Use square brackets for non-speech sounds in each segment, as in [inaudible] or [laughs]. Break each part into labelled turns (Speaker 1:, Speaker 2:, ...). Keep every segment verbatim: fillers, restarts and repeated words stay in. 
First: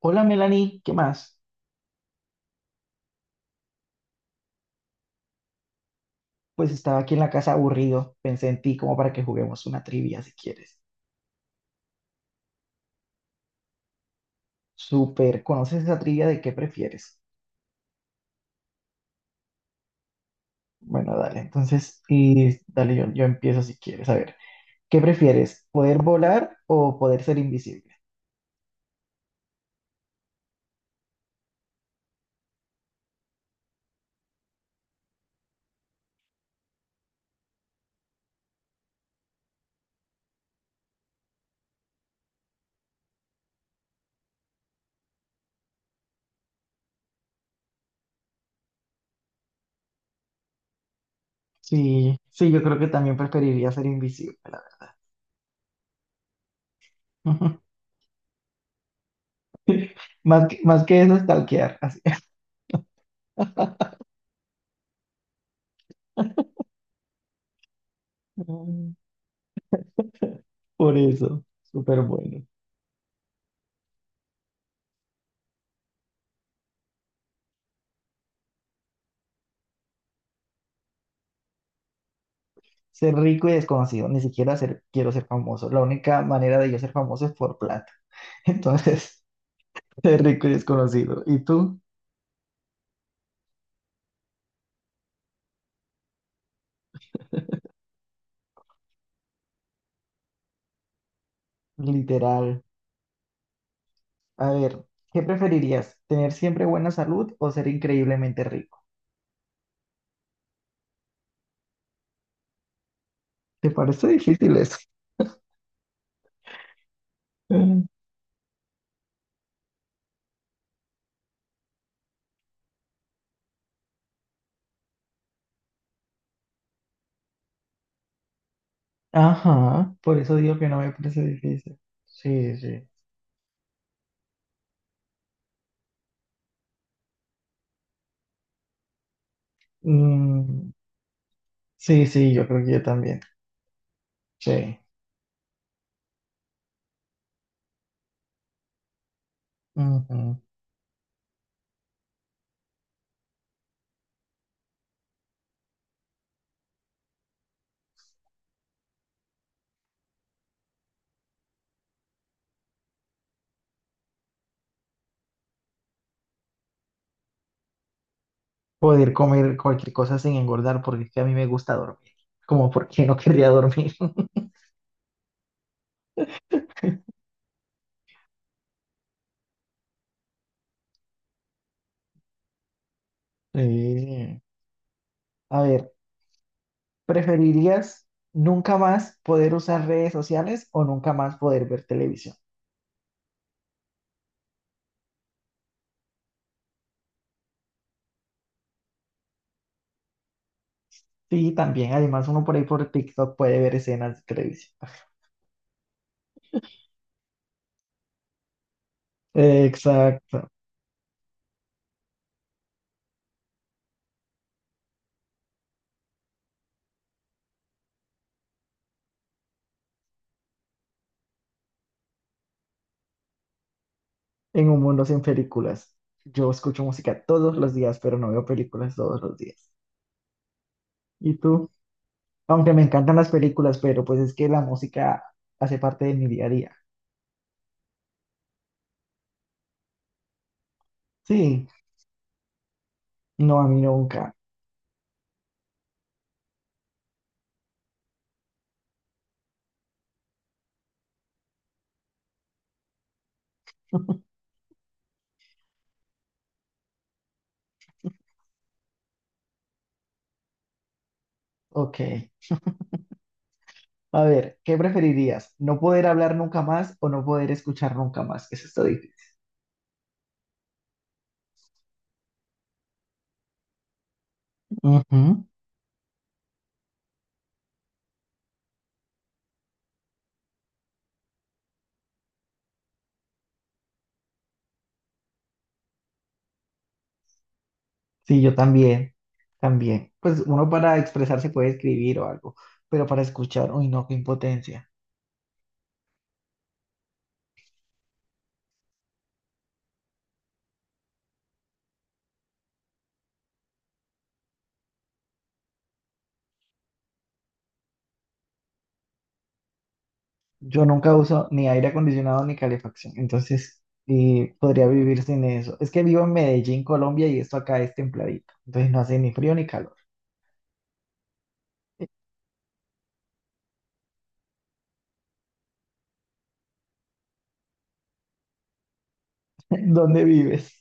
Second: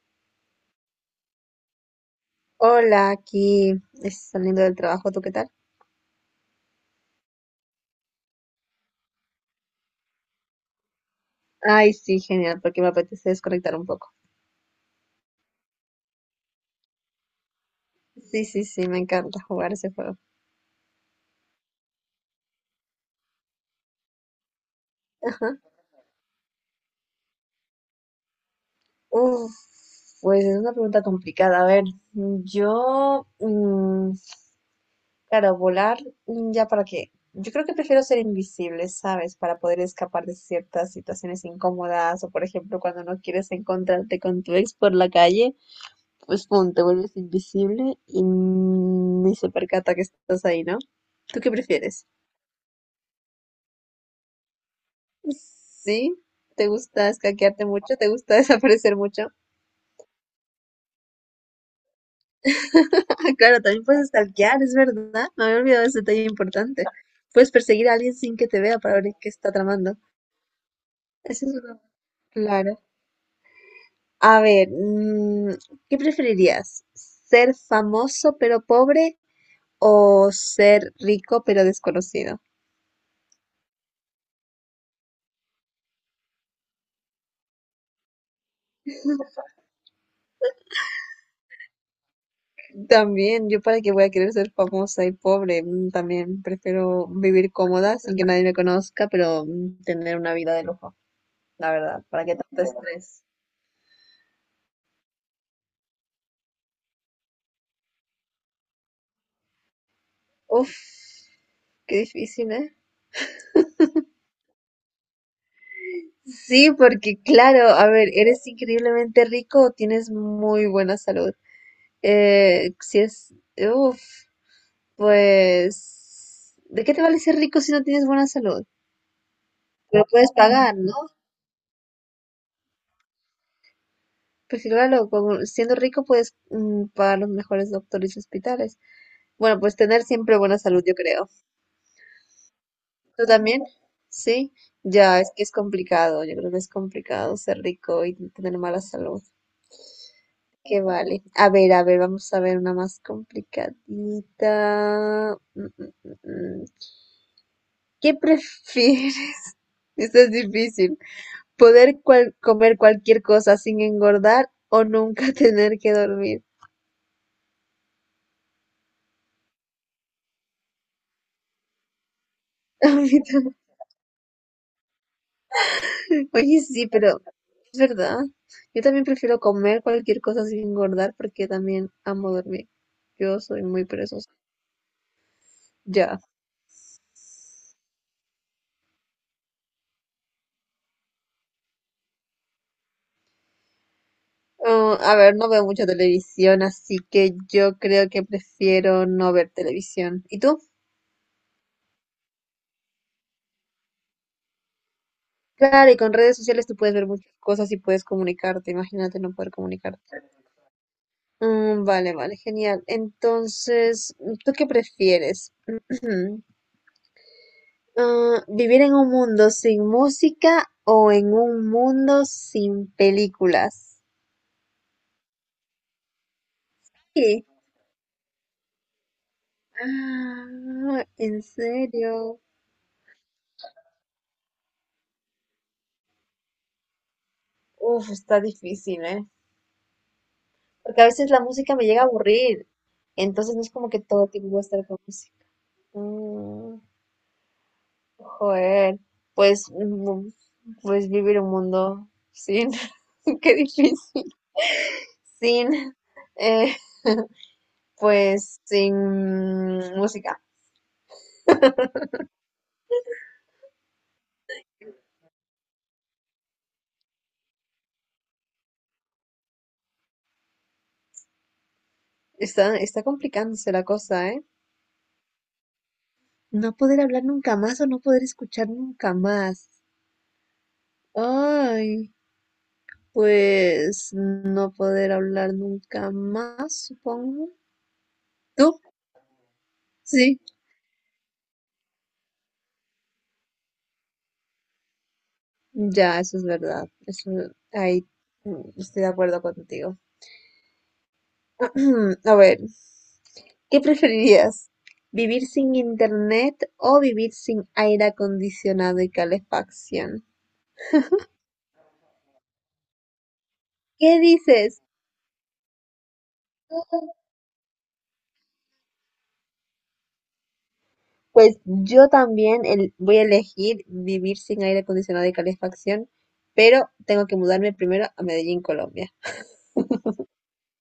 Speaker 1: Hola, Melanie, ¿qué más?
Speaker 2: Hola, aquí es- saliendo del trabajo, ¿tú qué tal?
Speaker 1: Pues estaba aquí en la casa aburrido, pensé en ti como para que juguemos una trivia si quieres.
Speaker 2: Ay, sí, genial, porque me apetece desconectar un poco.
Speaker 1: Súper, ¿conoces esa trivia de qué prefieres?
Speaker 2: Sí, sí, sí, me encanta jugar ese juego.
Speaker 1: Bueno, dale, entonces, y dale, yo, yo empiezo si quieres. A ver, ¿qué
Speaker 2: Ajá.
Speaker 1: prefieres? ¿Poder volar o poder ser invisible?
Speaker 2: Uf, pues es una pregunta complicada. A ver, yo, mm, claro, volar, mm, ¿ya para qué? Yo creo que prefiero ser invisible, ¿sabes? Para poder escapar de ciertas situaciones incómodas o, por ejemplo, cuando no quieres encontrarte con tu ex por la calle. Pues pum, te vuelves invisible y ni se percata que estás ahí, ¿no? ¿Tú qué prefieres?
Speaker 1: Sí, sí, yo creo que también preferiría ser invisible, la
Speaker 2: ¿Sí? ¿Te gusta
Speaker 1: verdad.
Speaker 2: escaquearte
Speaker 1: [laughs]
Speaker 2: mucho? ¿Te gusta [laughs] desaparecer mucho? [laughs]
Speaker 1: Más que, más que eso, stalkear, así.
Speaker 2: Ah, claro, también
Speaker 1: [laughs]
Speaker 2: puedes stalkear, es verdad. Me había olvidado ese detalle importante. Puedes perseguir a alguien sin que te vea para ver qué está tramando.
Speaker 1: Por eso,
Speaker 2: Eso es verdad.
Speaker 1: súper bueno.
Speaker 2: Claro. A ver, mm, ¿qué preferirías? ¿Ser famoso pero pobre o ser rico pero desconocido?
Speaker 1: Ser rico y desconocido, ni siquiera ser, quiero ser famoso. La única manera de yo ser famoso es por plata. [laughs] Entonces, ser rico y desconocido. ¿Y tú?
Speaker 2: También, yo para qué voy a querer ser famosa y pobre, mm, también prefiero vivir cómoda sin que nadie me conozca, pero mm, tener una vida de lujo, la verdad, para qué
Speaker 1: Literal.
Speaker 2: tanto estrés.
Speaker 1: A ver, ¿qué preferirías? ¿Tener siempre buena salud o ser increíblemente rico?
Speaker 2: Uf, qué difícil, ¿eh?
Speaker 1: ¿Te parece difícil eso? [laughs]
Speaker 2: Sí, porque claro,
Speaker 1: Mm.
Speaker 2: a ver, eres increíblemente rico o tienes muy buena salud. Eh, si es, uf, pues, ¿de qué te vale ser rico si no tienes buena salud?
Speaker 1: Ajá,
Speaker 2: Te lo
Speaker 1: por
Speaker 2: puedes
Speaker 1: eso digo que
Speaker 2: pagar,
Speaker 1: no me
Speaker 2: ¿no?
Speaker 1: parece difícil. Sí, sí.
Speaker 2: Pues sí, claro, como siendo rico puedes mm, pagar los mejores doctores y hospitales. Bueno, pues tener siempre buena
Speaker 1: Mm,
Speaker 2: salud, yo creo.
Speaker 1: sí, sí, yo creo que yo también.
Speaker 2: ¿Tú también? Sí,
Speaker 1: Sí.
Speaker 2: ya, es que es complicado, yo creo que es complicado ser rico y tener mala salud.
Speaker 1: Ujú.
Speaker 2: Que vale. A ver, a ver, vamos a ver una más complicadita. Mm, mm, mm, mm. ¿Qué prefieres? [laughs] Esto es difícil. ¿Poder cual- comer cualquier cosa sin engordar o nunca [laughs] tener que dormir?
Speaker 1: Poder comer cualquier cosa sin engordar porque es que a mí me gusta dormir. Como
Speaker 2: [laughs] A
Speaker 1: porque
Speaker 2: mí
Speaker 1: no querría
Speaker 2: también.
Speaker 1: dormir.
Speaker 2: Oye, sí, pero es verdad. Yo también prefiero comer cualquier cosa sin engordar porque también amo dormir. Yo soy muy perezosa.
Speaker 1: Eh, a ver,
Speaker 2: Ya.
Speaker 1: ¿preferirías nunca más poder usar redes sociales o nunca más poder ver televisión?
Speaker 2: Ah, a ver, no veo mucha televisión, así que yo creo que prefiero no ver televisión. ¿Y tú?
Speaker 1: Sí, también, además uno por ahí por TikTok puede ver escenas de televisión.
Speaker 2: Claro, y con redes sociales tú puedes ver muchas cosas y puedes comunicarte. Imagínate no poder comunicarte.
Speaker 1: Exacto,
Speaker 2: Mm, vale, vale, genial. Entonces, ¿tú qué prefieres? [clears throat] Ah, vivir en un mundo sin música o en un mundo sin películas.
Speaker 1: en un mundo sin películas. Yo escucho música
Speaker 2: Sí.
Speaker 1: todos los días, pero no veo películas todos los días.
Speaker 2: Ah,
Speaker 1: ¿Y
Speaker 2: en
Speaker 1: tú?
Speaker 2: serio.
Speaker 1: Aunque me encantan las películas, pero pues es que la música hace parte de mi día a día.
Speaker 2: Uf, está difícil, ¿eh? Porque a veces la
Speaker 1: Sí,
Speaker 2: música me llega a aburrir. Entonces
Speaker 1: no,
Speaker 2: no
Speaker 1: a
Speaker 2: es
Speaker 1: mí
Speaker 2: como que todo
Speaker 1: nunca.
Speaker 2: tiempo voy a estar con música. Mm, joder. Pues, mm, pues vivir un mundo sin. [laughs] Qué difícil.
Speaker 1: [laughs]
Speaker 2: Sin. eh, pues sin música.
Speaker 1: Ok. A ver, ¿qué preferirías? ¿No poder hablar nunca más o no poder escuchar nunca más? Eso está difícil.
Speaker 2: Está, está complicándose la cosa, ¿eh?
Speaker 1: Ujú.
Speaker 2: No poder hablar nunca más o no poder escuchar nunca más. Ay, pues no poder hablar nunca más, supongo.
Speaker 1: Sí, yo
Speaker 2: ¿Tú?
Speaker 1: también, también.
Speaker 2: Sí,
Speaker 1: Pues uno para expresarse puede escribir o algo, pero para escuchar, uy, no, qué impotencia.
Speaker 2: ya, eso es verdad. Eso, ahí mm, estoy de acuerdo contigo. [clears throat] A ver, ¿qué preferirías? ¿Vivir sin internet o vivir sin aire acondicionado y calefacción?
Speaker 1: Yo nunca uso ni aire acondicionado ni calefacción, entonces
Speaker 2: ¿Qué
Speaker 1: eh,
Speaker 2: dices?
Speaker 1: podría vivir sin eso. Es que vivo en Medellín, Colombia, y esto acá es templadito, entonces no hace ni frío ni calor.
Speaker 2: Pues yo
Speaker 1: [laughs]
Speaker 2: también el- voy a elegir vivir sin aire acondicionado y calefacción, pero tengo que mudarme primero a Medellín, Colombia.
Speaker 1: ¿Dónde vives?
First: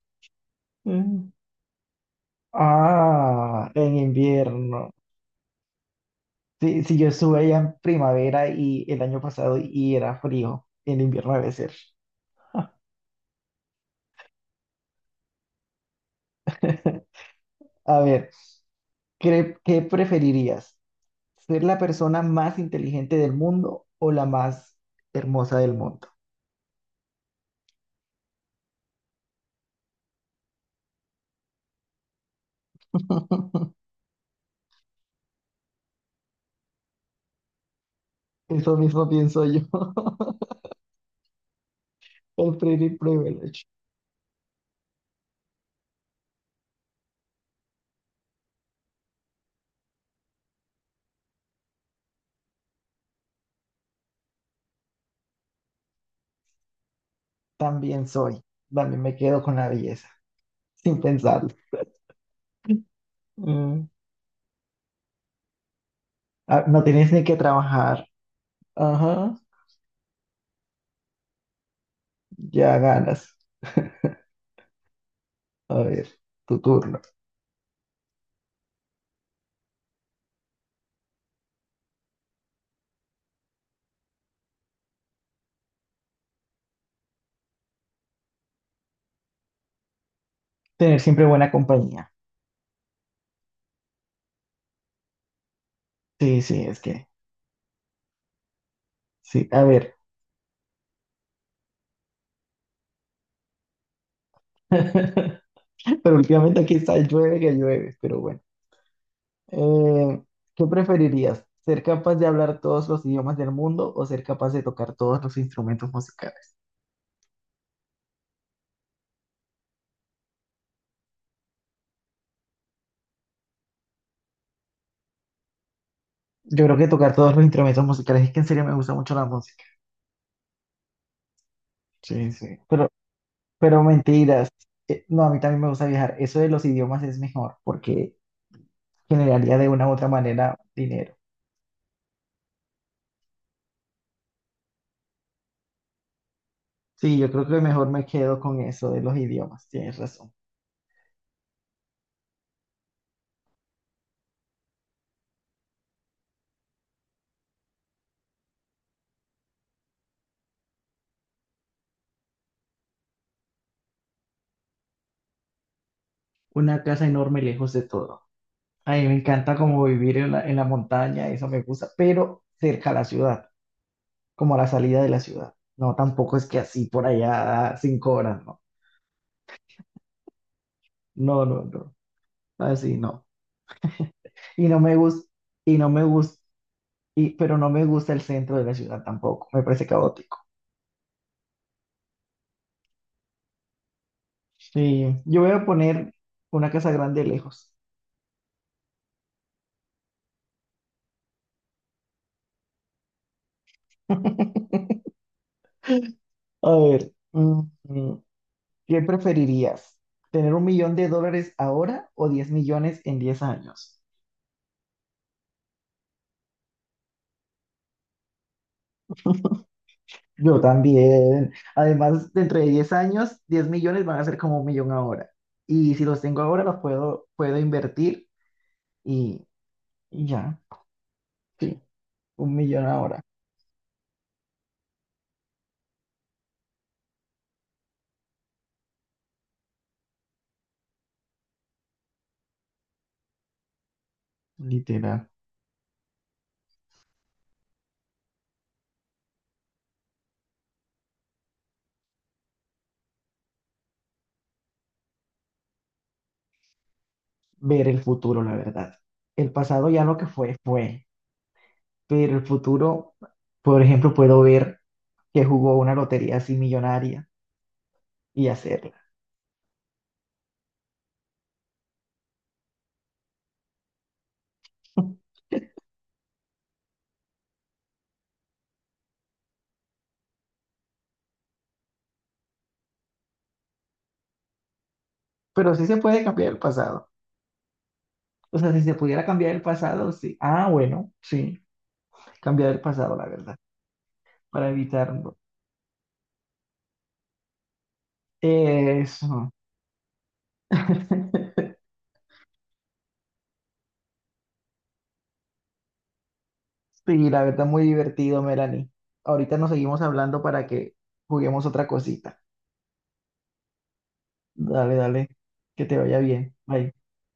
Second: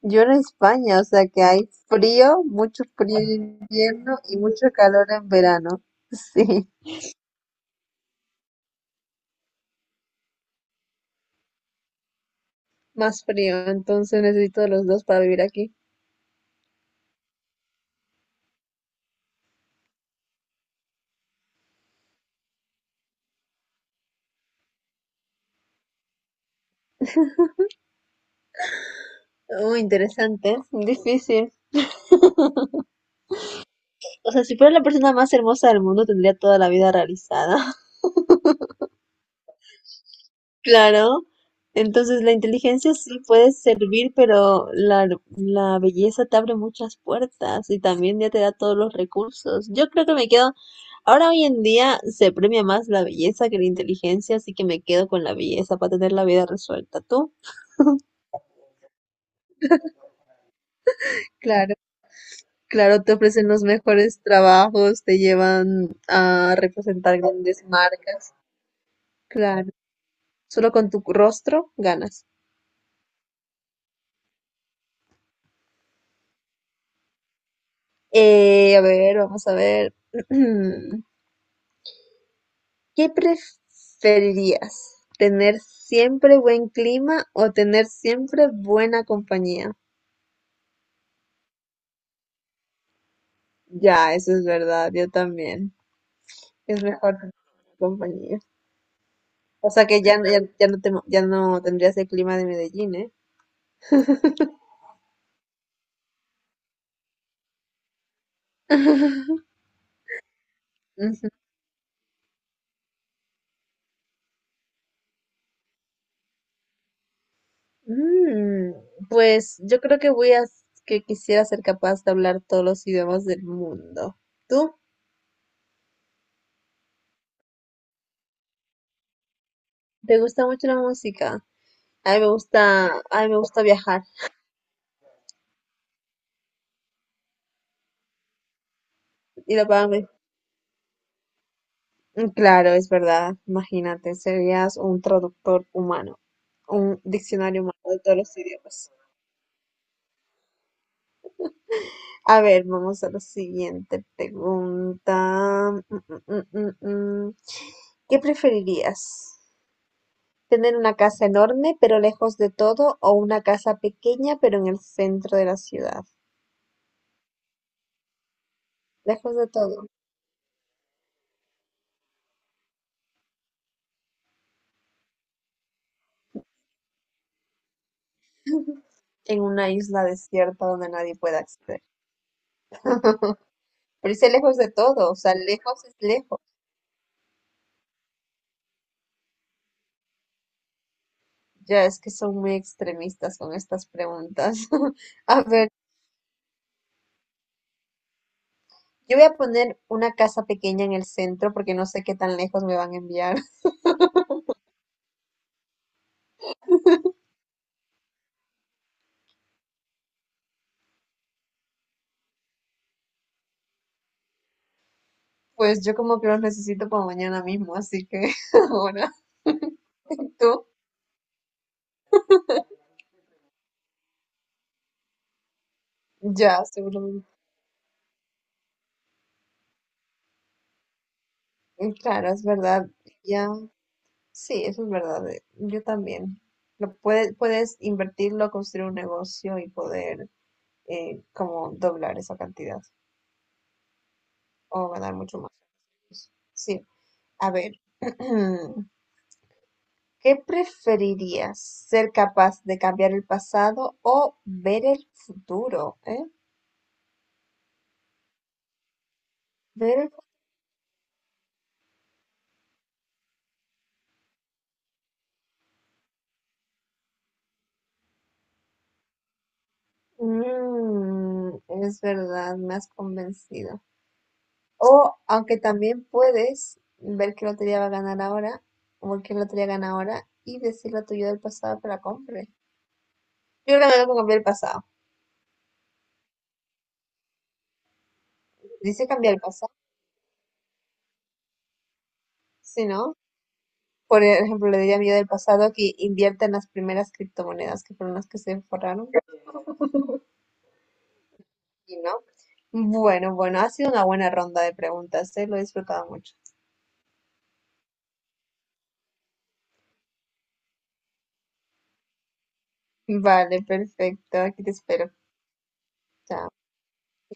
Speaker 2: Yo en España, o sea
Speaker 1: Mm.
Speaker 2: que hay frío, mucho frío en
Speaker 1: Ah, en
Speaker 2: invierno y mucho
Speaker 1: invierno.
Speaker 2: calor en verano. [laughs] Sí,
Speaker 1: Sí, sí, yo estuve allá en primavera y el año pasado y era frío. En invierno debe ser.
Speaker 2: más frío, entonces necesito de los dos para vivir aquí.
Speaker 1: [laughs] A ver, ¿qué, qué preferirías? ¿Ser la persona más inteligente del mundo o la más hermosa del mundo?
Speaker 2: Muy interesante, difícil.
Speaker 1: [laughs]
Speaker 2: O sea, si fuera la persona más hermosa del mundo, tendría toda la vida realizada.
Speaker 1: Eso mismo pienso yo. [laughs]
Speaker 2: Claro, entonces la
Speaker 1: El pretty
Speaker 2: inteligencia sí puede
Speaker 1: privilege.
Speaker 2: servir, pero la, la belleza te abre muchas puertas y también ya te da todos los recursos. Yo creo que me quedo, ahora hoy en día se premia más la belleza que la inteligencia, así que me quedo con la belleza para tener la vida resuelta. ¿Tú?
Speaker 1: También soy. También me quedo con la belleza, sin pensarlo.
Speaker 2: Claro,
Speaker 1: [laughs]
Speaker 2: claro, te ofrecen los
Speaker 1: Mm.
Speaker 2: mejores trabajos, te llevan a
Speaker 1: Ah, no tienes
Speaker 2: representar
Speaker 1: ni que
Speaker 2: grandes
Speaker 1: trabajar.
Speaker 2: marcas.
Speaker 1: Ajá,
Speaker 2: Claro, solo con tu rostro ganas.
Speaker 1: ya ganas. [laughs] A ver, tu turno.
Speaker 2: Eh, a ver, vamos a ver. [clears throat] ¿Qué preferirías, tener siempre buen clima o tener siempre buena compañía?
Speaker 1: Tener siempre buena compañía.
Speaker 2: Ya, eso es verdad, yo también.
Speaker 1: Sí, sí, es
Speaker 2: Es
Speaker 1: que,
Speaker 2: mejor tener buena compañía.
Speaker 1: sí, a
Speaker 2: O sea
Speaker 1: ver.
Speaker 2: que ya, no- ya, ya no te, ya no tendrías el clima de Medellín, ¿eh?
Speaker 1: [laughs] Pero últimamente aquí está, llueve que llueve, pero bueno. Eh, ¿qué
Speaker 2: Ujú.
Speaker 1: preferirías? ¿Ser capaz de hablar todos los idiomas del mundo o ser capaz de tocar todos los instrumentos musicales?
Speaker 2: Mm, pues yo creo que voy a que quisiera ser capaz de hablar todos los idiomas del mundo. ¿Tú?
Speaker 1: Yo creo que tocar todos los instrumentos musicales, es que en serio me gusta mucho la música.
Speaker 2: ¿Te gusta mucho la música? A mí me
Speaker 1: Sí, sí. Pero,
Speaker 2: gusta, a mí me gusta
Speaker 1: pero
Speaker 2: viajar
Speaker 1: mentiras. Eh, no, a mí también me gusta viajar. Eso de los idiomas es mejor porque
Speaker 2: y
Speaker 1: generaría
Speaker 2: lo
Speaker 1: de una u
Speaker 2: pago.
Speaker 1: otra manera dinero.
Speaker 2: Mm, Claro, es verdad. Imagínate, serías un traductor humano, un
Speaker 1: Sí, yo creo que
Speaker 2: diccionario humano
Speaker 1: mejor
Speaker 2: de
Speaker 1: me
Speaker 2: todos los
Speaker 1: quedo con
Speaker 2: idiomas.
Speaker 1: eso de los idiomas. Tienes razón.
Speaker 2: A ver, vamos a la siguiente pregunta. Mm, mm, mm, mm, mm. ¿Qué preferirías? ¿Tener una casa enorme pero lejos de todo o una casa pequeña pero en el centro de la ciudad?
Speaker 1: Una casa enorme lejos de todo. A mí me
Speaker 2: Lejos de
Speaker 1: encanta como
Speaker 2: todo,
Speaker 1: vivir en la, en la montaña, eso me gusta, pero cerca a la ciudad, como a la salida de la ciudad. No, tampoco es que así por allá cinco horas, no.
Speaker 2: en una isla desierta donde nadie pueda
Speaker 1: No, no,
Speaker 2: acceder.
Speaker 1: no. Así no.
Speaker 2: [laughs] Pero dice lejos
Speaker 1: Y
Speaker 2: de
Speaker 1: no me
Speaker 2: todo, o
Speaker 1: gusta,
Speaker 2: sea,
Speaker 1: y
Speaker 2: lejos
Speaker 1: no
Speaker 2: es
Speaker 1: me gusta,
Speaker 2: lejos.
Speaker 1: y, Pero no me gusta el centro de la ciudad tampoco. Me parece caótico.
Speaker 2: Ya es que son muy extremistas con estas preguntas. [laughs]
Speaker 1: Sí, yo
Speaker 2: A
Speaker 1: voy a
Speaker 2: ver,
Speaker 1: poner una casa grande lejos.
Speaker 2: yo voy a poner una casa pequeña en el centro porque no sé qué tan lejos me van a enviar. [laughs]
Speaker 1: [laughs] A ver, mm, mm, ¿qué preferirías? ¿Tener un millón de dólares ahora o diez millones en diez años?
Speaker 2: Pues yo como que los necesito para mañana mismo, así que [laughs] ahora [laughs]
Speaker 1: Yo
Speaker 2: tú
Speaker 1: también. Además, dentro de diez años, diez millones van a ser como un millón ahora. Y si los tengo ahora,
Speaker 2: ya,
Speaker 1: los puedo,
Speaker 2: seguramente.
Speaker 1: puedo invertir y, y ya. Sí,
Speaker 2: Eh, Claro, es
Speaker 1: un millón
Speaker 2: verdad.
Speaker 1: ahora.
Speaker 2: Ya, sí, eso es verdad. eh, Yo también. Lo puedes, puedes invertirlo, construir un negocio y poder eh, como doblar esa cantidad o ganar
Speaker 1: Literal.
Speaker 2: mucho más. Sí, a ver. [clears throat] ¿Qué preferirías? ¿Ser capaz de cambiar el pasado o ver el futuro? ¿Eh?
Speaker 1: Ver el futuro, la verdad. El pasado
Speaker 2: Ver
Speaker 1: ya
Speaker 2: el
Speaker 1: lo
Speaker 2: fu-
Speaker 1: que fue, fue. Pero el futuro, por ejemplo, puedo ver que jugó una lotería así millonaria y hacerla.
Speaker 2: mm, es verdad, me has convencido. O, aunque
Speaker 1: [laughs]
Speaker 2: también puedes ver qué lotería va a ganar ahora, o qué lotería gana ahora, y decirle a tu yo del pasado que la compre. Yo creo que me tengo que cambiar el pasado.
Speaker 1: Pero sí se puede cambiar el pasado. O sea, si se
Speaker 2: Dice
Speaker 1: pudiera
Speaker 2: cambiar el
Speaker 1: cambiar el
Speaker 2: pasado,
Speaker 1: pasado, sí. Ah, bueno, sí. Cambiar el
Speaker 2: si
Speaker 1: pasado,
Speaker 2: no.
Speaker 1: la verdad.
Speaker 2: Por
Speaker 1: Para
Speaker 2: ejemplo, le diría a mi yo del
Speaker 1: evitarlo.
Speaker 2: pasado que invierta en las primeras criptomonedas, que fueron las que se forraron.
Speaker 1: Eso. [laughs]
Speaker 2: Y no. Bueno, bueno, ha sido una buena ronda de preguntas, ¿eh? Lo he disfrutado mucho.
Speaker 1: Sí, la verdad, muy divertido, Melanie. Ahorita nos seguimos hablando para que juguemos otra cosita.
Speaker 2: Vale, perfecto. Aquí te
Speaker 1: Dale,
Speaker 2: espero.
Speaker 1: dale. Que te vaya bien.
Speaker 2: Chao.
Speaker 1: Bye.